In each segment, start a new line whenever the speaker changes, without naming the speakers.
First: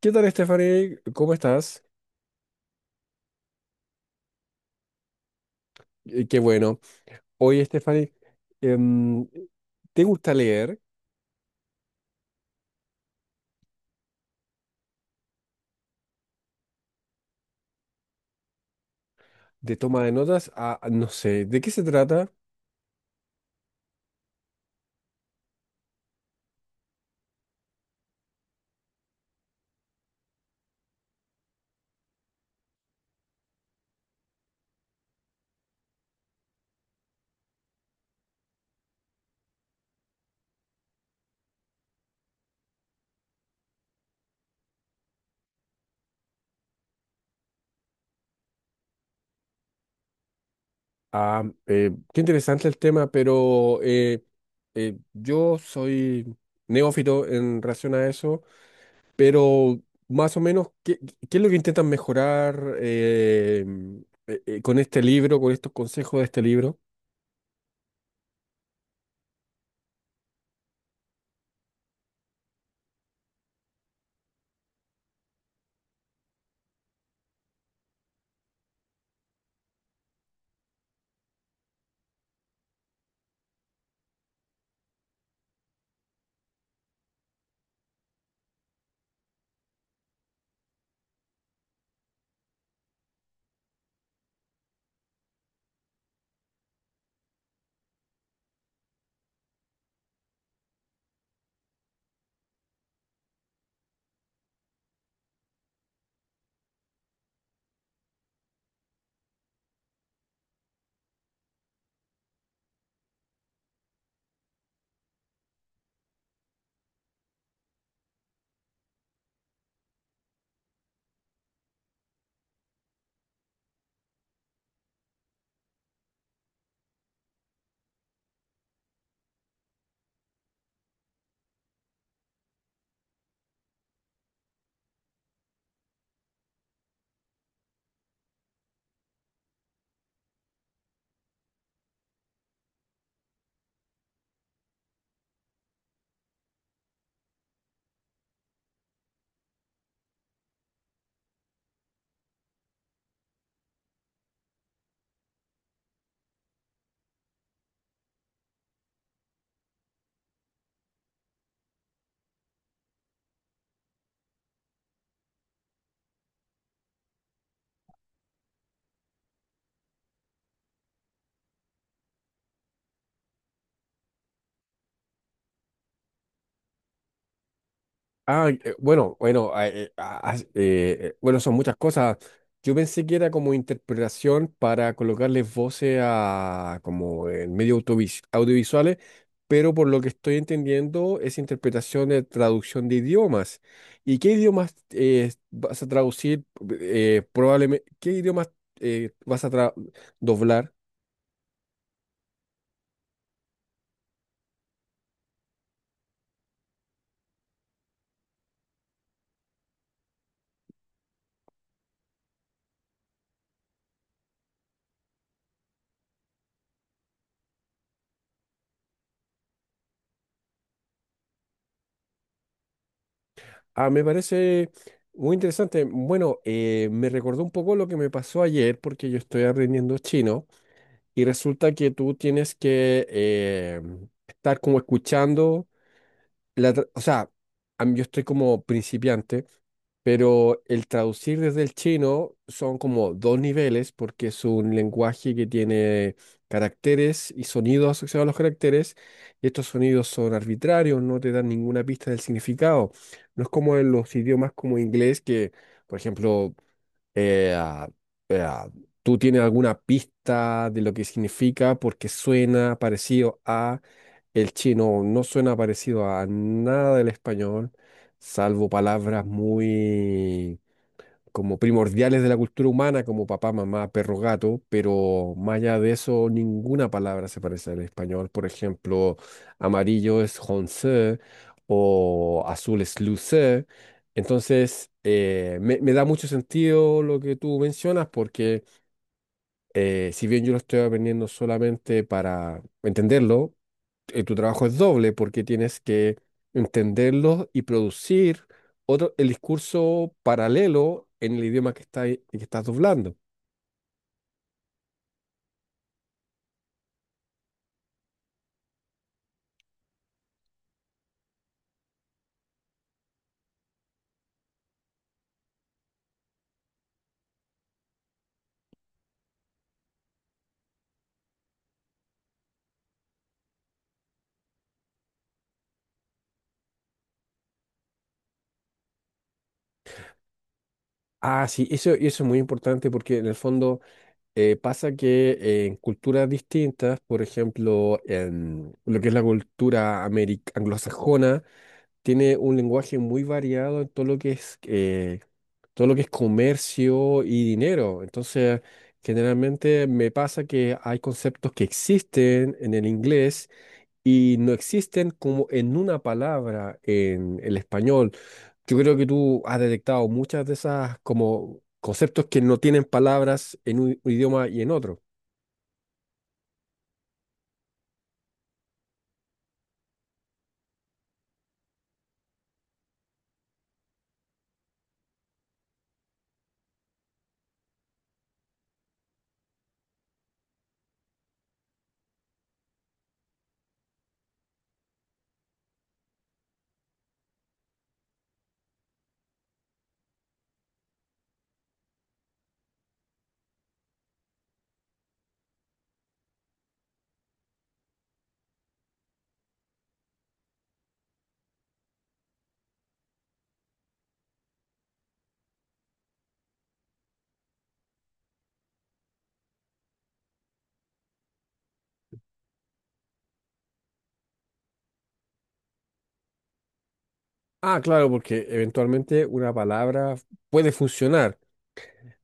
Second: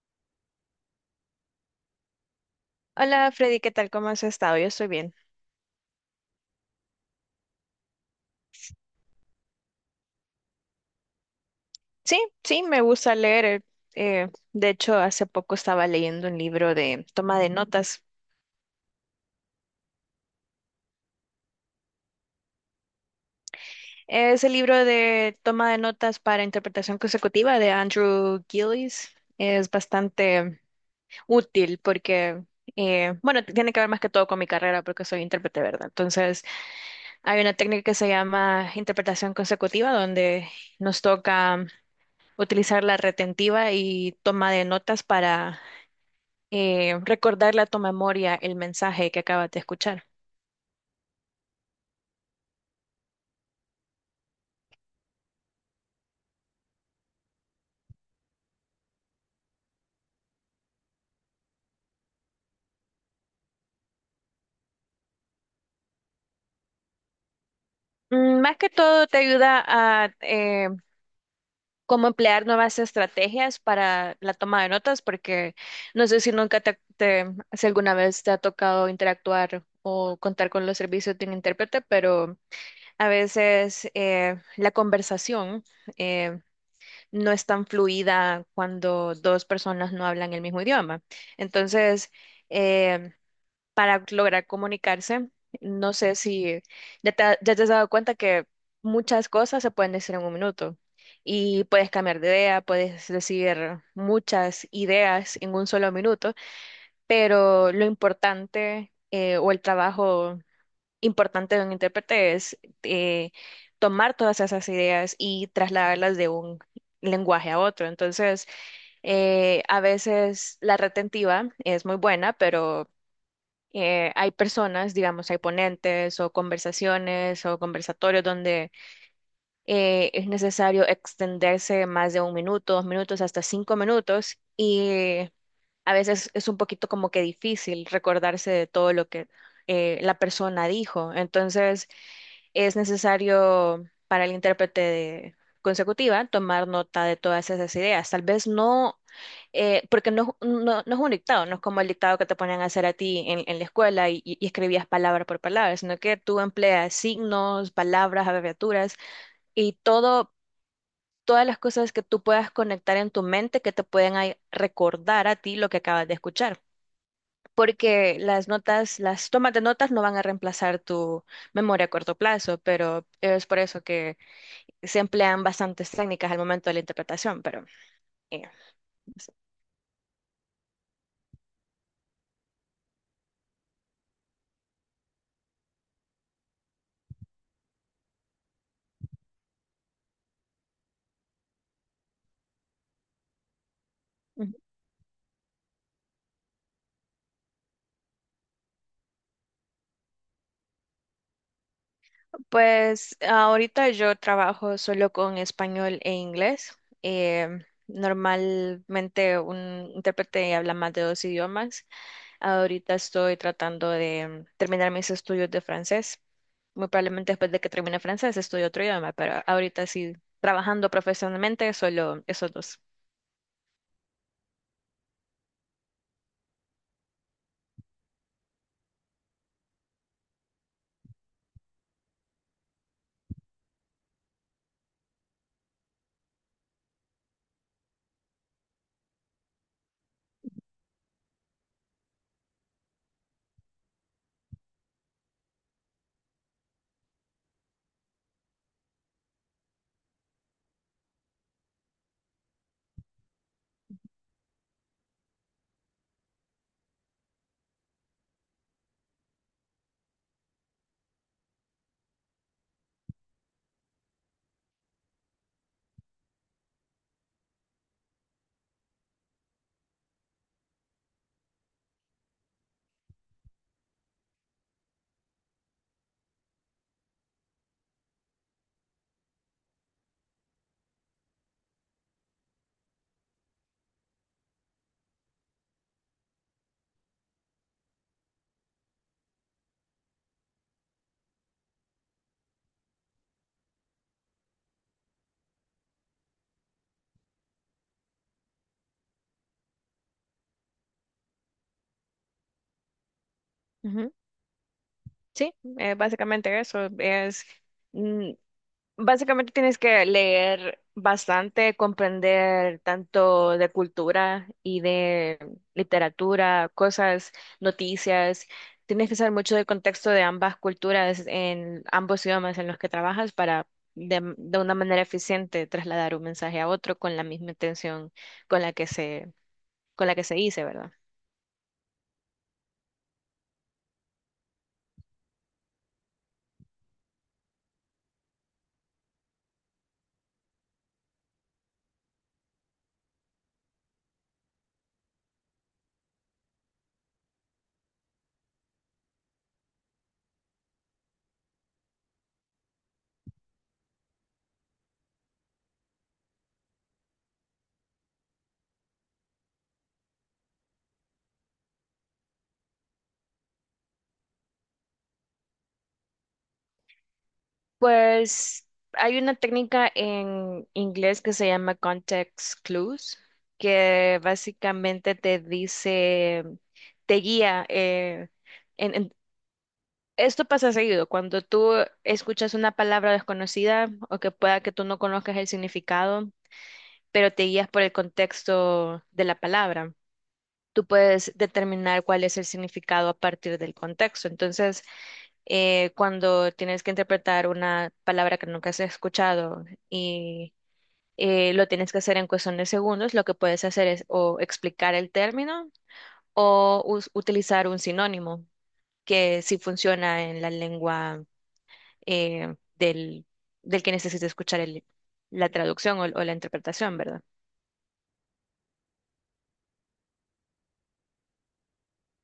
¿Qué tal, Stephanie? ¿Cómo estás?
Hola Freddy, ¿qué tal? ¿Cómo has estado? Yo estoy bien.
Qué bueno. Oye, Stephanie, em, ¿te gusta leer
Sí, sí, me gusta leer. De hecho, hace poco estaba leyendo un libro de toma de notas.
de toma de notas? Ah, no sé, ¿de qué se trata?
Es el libro de toma de notas para interpretación consecutiva de Andrew Gillies. Es bastante útil porque, bueno, tiene que ver más que todo con mi carrera porque soy intérprete, ¿verdad? Entonces, hay una técnica que se llama interpretación consecutiva donde nos toca utilizar la retentiva y toma de notas para recordar la tu memoria el mensaje que acabas de escuchar.
Ah, qué interesante el tema, pero yo soy neófito en relación a eso. Pero más o menos, ¿qué es lo que intentan mejorar con este libro, con estos consejos de este libro?
Más que todo te ayuda a cómo emplear nuevas estrategias para la toma de notas, porque no sé si nunca si alguna vez te ha tocado interactuar o contar con los servicios de un intérprete, pero a veces la conversación eh, no es tan fluida cuando dos personas no hablan el mismo idioma. Entonces, eh, para lograr comunicarse. No sé si ya ya te has dado cuenta que muchas cosas se pueden decir en un minuto y puedes cambiar de idea, puedes decir muchas ideas en un solo minuto, pero lo importante o el trabajo importante de un intérprete es eh, tomar todas esas ideas y trasladarlas de un lenguaje a otro. Entonces, a veces la retentiva es muy buena, pero hay personas, digamos, hay ponentes o conversaciones o conversatorios donde es necesario extenderse más de un minuto, dos minutos, hasta cinco minutos y a veces es un poquito como que difícil recordarse de todo lo que la persona dijo. Entonces, es necesario para el consecutiva tomar nota de todas esas ideas. Tal vez no, porque no es un dictado, no es como el dictado que te ponían a hacer a ti en la escuela y escribías palabra por palabra, sino que tú empleas signos, palabras, abreviaturas y todo. Todas las cosas que tú puedas conectar en tu mente que te pueden recordar a ti lo que acabas de escuchar porque las notas, las tomas de notas no van a reemplazar tu memoria a corto plazo, pero es por eso que se emplean bastantes técnicas al momento de la interpretación, pero eh,
Ah,
no
bueno,
sé.
bueno, son muchas cosas. Yo pensé que era como interpretación para colocarle voces a como en medios audiovisuales, pero por lo que estoy entendiendo es interpretación de traducción de idiomas. ¿Y qué
Ujú.
idiomas vas a traducir? Probablemente, ¿qué idiomas vas a doblar?
Pues ahorita yo trabajo solo con español e inglés. eh, Normalmente un intérprete habla más de dos idiomas. Ahorita estoy tratando de terminar mis estudios de francés. Muy probablemente después de que termine francés estudio otro idioma, pero ahorita sí, trabajando profesionalmente, solo esos dos.
Ah, me parece muy interesante. Bueno, me recordó un poco lo que me pasó ayer porque yo estoy aprendiendo chino. Y resulta que tú tienes que estar como escuchando, o sea, yo estoy como principiante, pero el traducir desde el chino son como dos niveles porque es un lenguaje que tiene caracteres y sonidos asociados a los caracteres, y estos sonidos son arbitrarios, no te dan ninguna pista del significado. No es como en los idiomas como inglés que, por ejemplo, eh, ¿tú tienes alguna pista de lo que significa? Porque suena parecido a el chino, no suena parecido a nada del español, salvo palabras muy como primordiales de la cultura humana, como papá, mamá, perro, gato, pero más allá de eso, ninguna palabra se parece al español. Por ejemplo, amarillo es honcé o azul es lucé. Entonces, me da mucho sentido lo que tú mencionas porque... Si bien yo lo estoy aprendiendo solamente para entenderlo, tu trabajo es doble porque tienes que entenderlo y producir otro, el discurso paralelo en el idioma que estás doblando.
Ujú. Sí, básicamente eso es. mm, Básicamente tienes que leer bastante, comprender tanto de cultura y de literatura, cosas, noticias. Tienes que saber mucho del contexto de ambas culturas en ambos idiomas en los que trabajas para de una manera eficiente trasladar un mensaje a otro con la misma intención con la que con la que se dice, ¿verdad?
Ah, sí, eso, y eso es muy importante porque en el fondo pasa que en culturas distintas, por ejemplo, en lo que es la cultura anglosajona, tiene un lenguaje muy variado en todo lo que es todo lo que es comercio y dinero. Entonces, generalmente me pasa que hay conceptos que existen en el inglés y no existen como en una palabra en el español. Yo creo que tú has detectado muchas de esas como conceptos que no tienen palabras en un idioma y en otro.
Pues hay una técnica en inglés que se llama context clues, que básicamente te dice, te guía. En, en- Esto pasa seguido, cuando tú escuchas una palabra desconocida o que pueda que tú no conozcas el significado, pero te guías por el contexto de la palabra. Tú puedes determinar cuál es el significado a partir del contexto. Entonces, cuando tienes que interpretar una palabra que nunca has escuchado y lo tienes que hacer en cuestión de segundos, lo que puedes hacer es o explicar el término o utilizar un sinónimo que sí funciona en la lengua eh, del, del que necesita escuchar la traducción o la interpretación, ¿verdad?
Ah, claro, porque eventualmente una palabra puede funcionar.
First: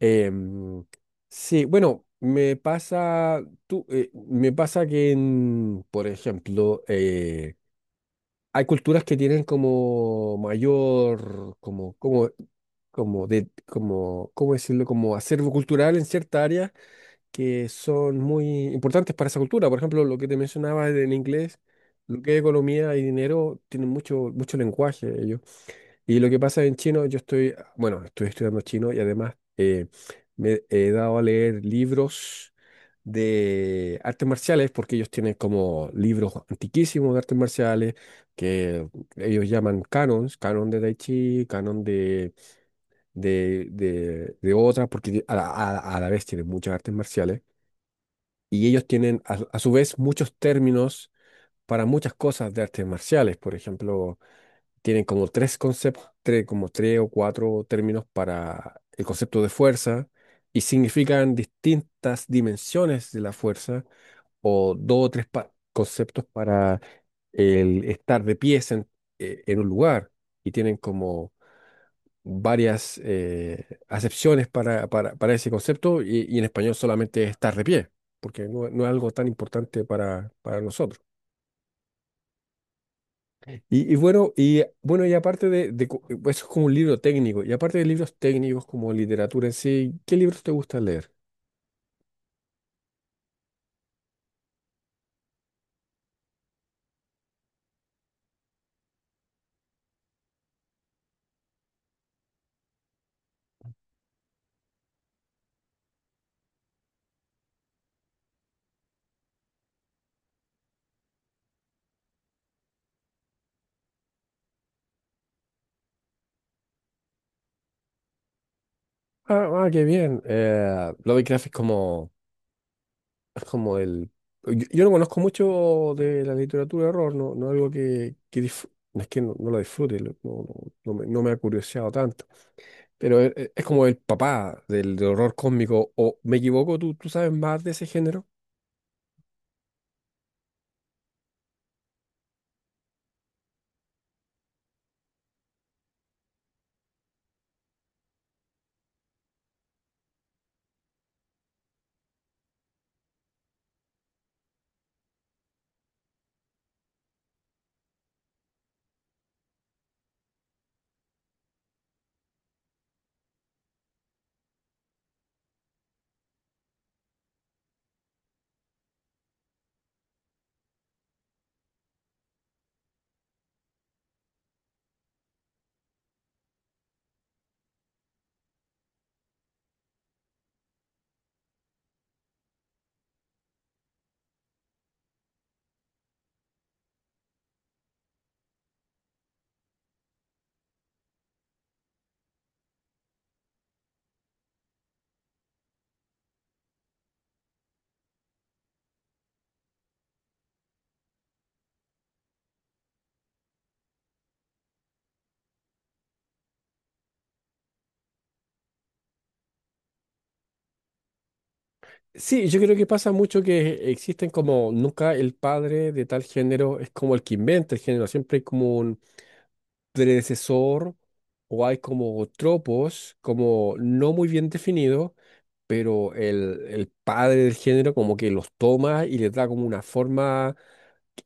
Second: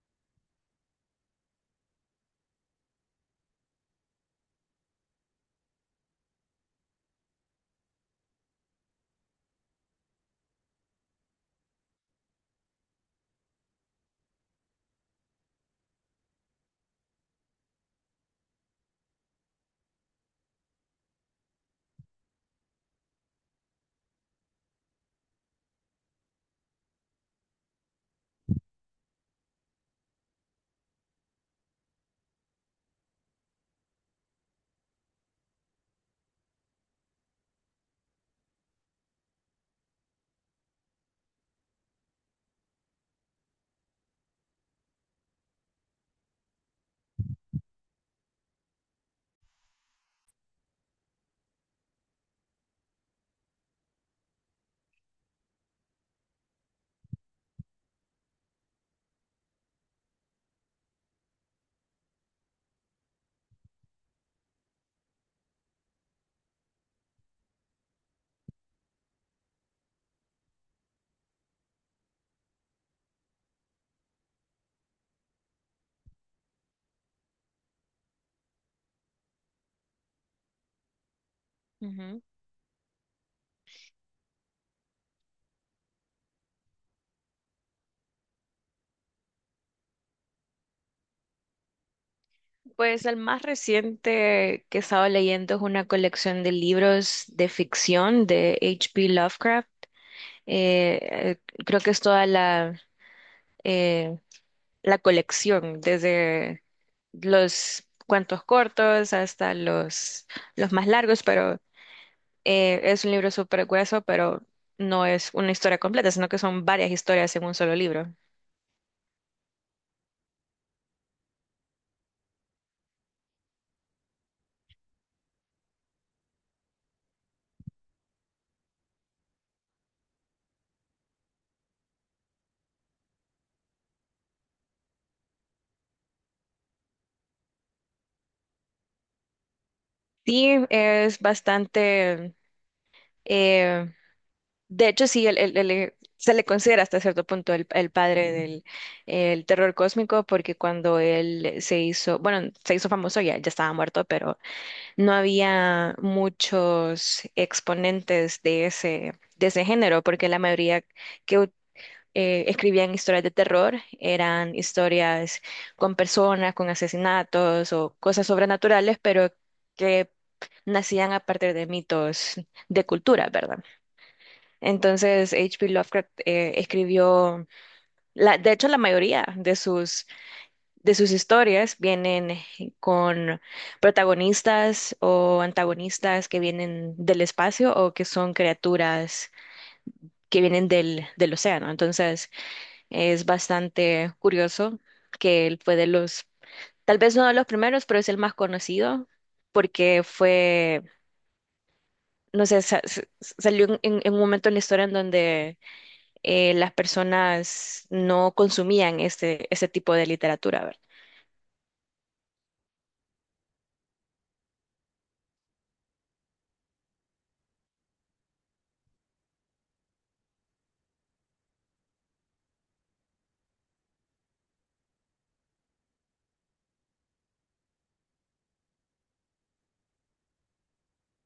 Em, sí, bueno, me pasa, me pasa que, por ejemplo, hay culturas que tienen como mayor, ¿cómo decirlo? Como acervo cultural en ciertas áreas que son muy importantes para esa cultura. Por ejemplo, lo que te mencionaba en inglés, lo que es economía y dinero, tienen mucho, mucho lenguaje ellos. Y lo que pasa en chino, yo estoy, bueno, estoy estudiando chino y además me he dado a leer libros de artes marciales, porque ellos tienen como libros antiquísimos de artes marciales, que ellos llaman canons, canon de Tai Chi, canon de, de otras, porque a la vez tienen muchas artes marciales. Y ellos tienen a su vez muchos términos para muchas cosas de artes marciales. Por ejemplo, tienen como tres conceptos, como tres o cuatro términos para el concepto de fuerza y significan distintas dimensiones de la fuerza o dos o tres conceptos para el estar de pies en un lugar y tienen como varias acepciones para, para ese concepto y en español solamente es estar de pie, porque no, no es algo tan importante para nosotros.
Ujú.
Y bueno, y aparte de, eso es como un libro técnico, y aparte de libros técnicos como literatura en sí, ¿qué libros te gusta leer?
Pues el más reciente que estaba leyendo es una colección de libros de ficción de H P Lovecraft. eh, Creo que es toda eh, la colección, desde los cuentos cortos hasta los más largos, pero es un libro súper grueso, pero no es una historia completa, sino que son varias historias en un solo libro.
Ah, ah, qué bien. Lovecraft es como el... yo no conozco mucho de la literatura de horror, no, no algo que, no es que no lo disfrute, no me, no me ha curioseado tanto, pero es, como el papá del, del horror cósmico, o me equivoco, ¿tú sabes más de ese género?
Sí, es bastante, eh, de hecho sí, se le considera hasta cierto punto el padre del el terror cósmico, porque cuando él se hizo, bueno, se hizo famoso ya, ya estaba muerto, pero no había muchos exponentes de de ese género, porque la mayoría que escribían historias de terror eran historias con personas, con asesinatos o cosas sobrenaturales, pero que nacían a partir de mitos de cultura, ¿verdad? Entonces, H P Lovecraft escribió, la, de hecho, la mayoría de sus historias vienen con protagonistas o antagonistas que vienen del espacio o que son criaturas que vienen del, del océano. Entonces es bastante curioso que él fue de tal vez no de los primeros, pero es el más conocido porque fue, no sé, salió en, en un momento en la historia en donde las personas no consumían este, ese tipo de literatura,
Sí, yo creo que pasa mucho que existen como nunca el padre de tal género es como el que inventa el género, siempre hay como un predecesor o hay como tropos como no muy bien definidos, pero el padre del género como que los toma y les da como una forma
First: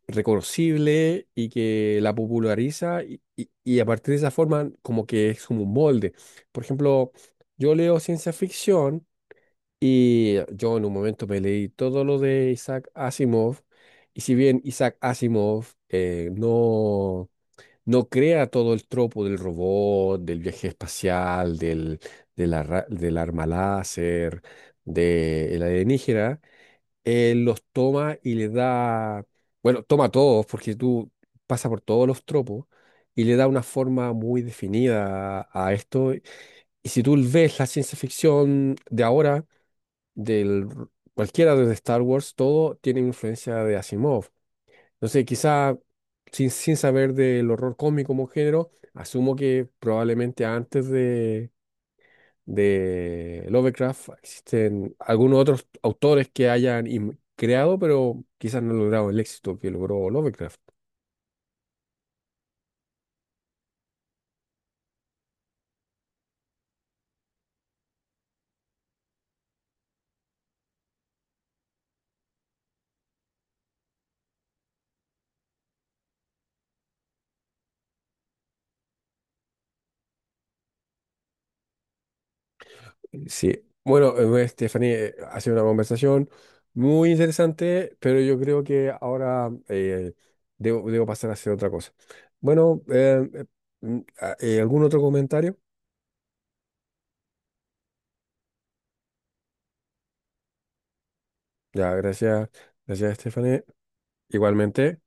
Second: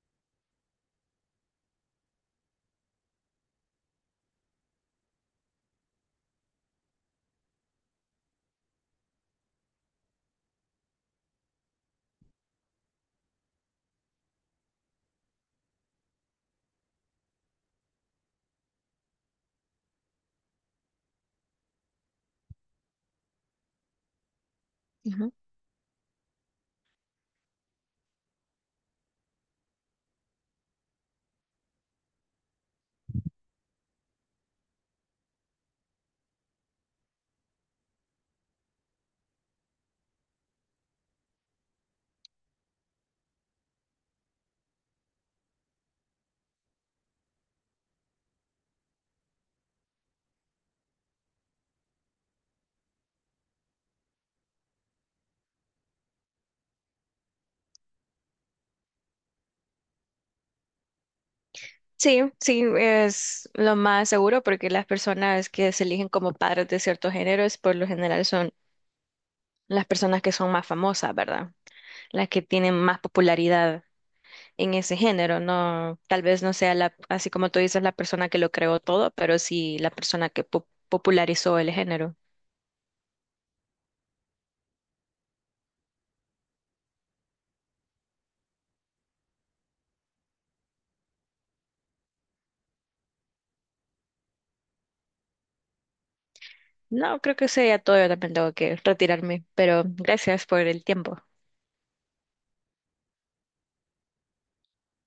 reconocible y que la populariza y a partir de esa forma como que es como un molde. Por ejemplo, yo leo ciencia ficción y yo en un momento me leí todo lo de Isaac Asimov, y si bien Isaac Asimov no crea todo el tropo del robot, del viaje espacial, del, del arma láser,
¿verdad?
del alienígena, él los toma y le da, bueno, toma todos, porque tú pasas por todos los tropos, y le da una forma muy definida a esto. Y si tú ves la ciencia ficción de ahora, del cualquiera de Star Wars, todo tiene influencia de Asimov. Entonces, quizá sin saber del horror cósmico como género, asumo que probablemente antes de Lovecraft existen algunos otros autores que creado, pero quizás no han logrado el éxito que logró Lovecraft.
Sí, sí, es lo más seguro porque las personas que se eligen como padres de ciertos géneros, por lo general son las personas que son más famosas, ¿verdad? Las que tienen más popularidad en ese género, no, tal vez no sea la, así como tú dices, la persona que lo creó todo, pero sí la persona que popularizó el género.
Sí, bueno, pues, Stephanie, ha sido una conversación muy interesante, pero yo creo que ahora debo pasar a hacer otra cosa. Bueno, ¿algún otro comentario?
No, creo que sea todo, yo también tengo que retirarme, pero gracias por el tiempo.
Ya, gracias, gracias, Stephanie. Igualmente.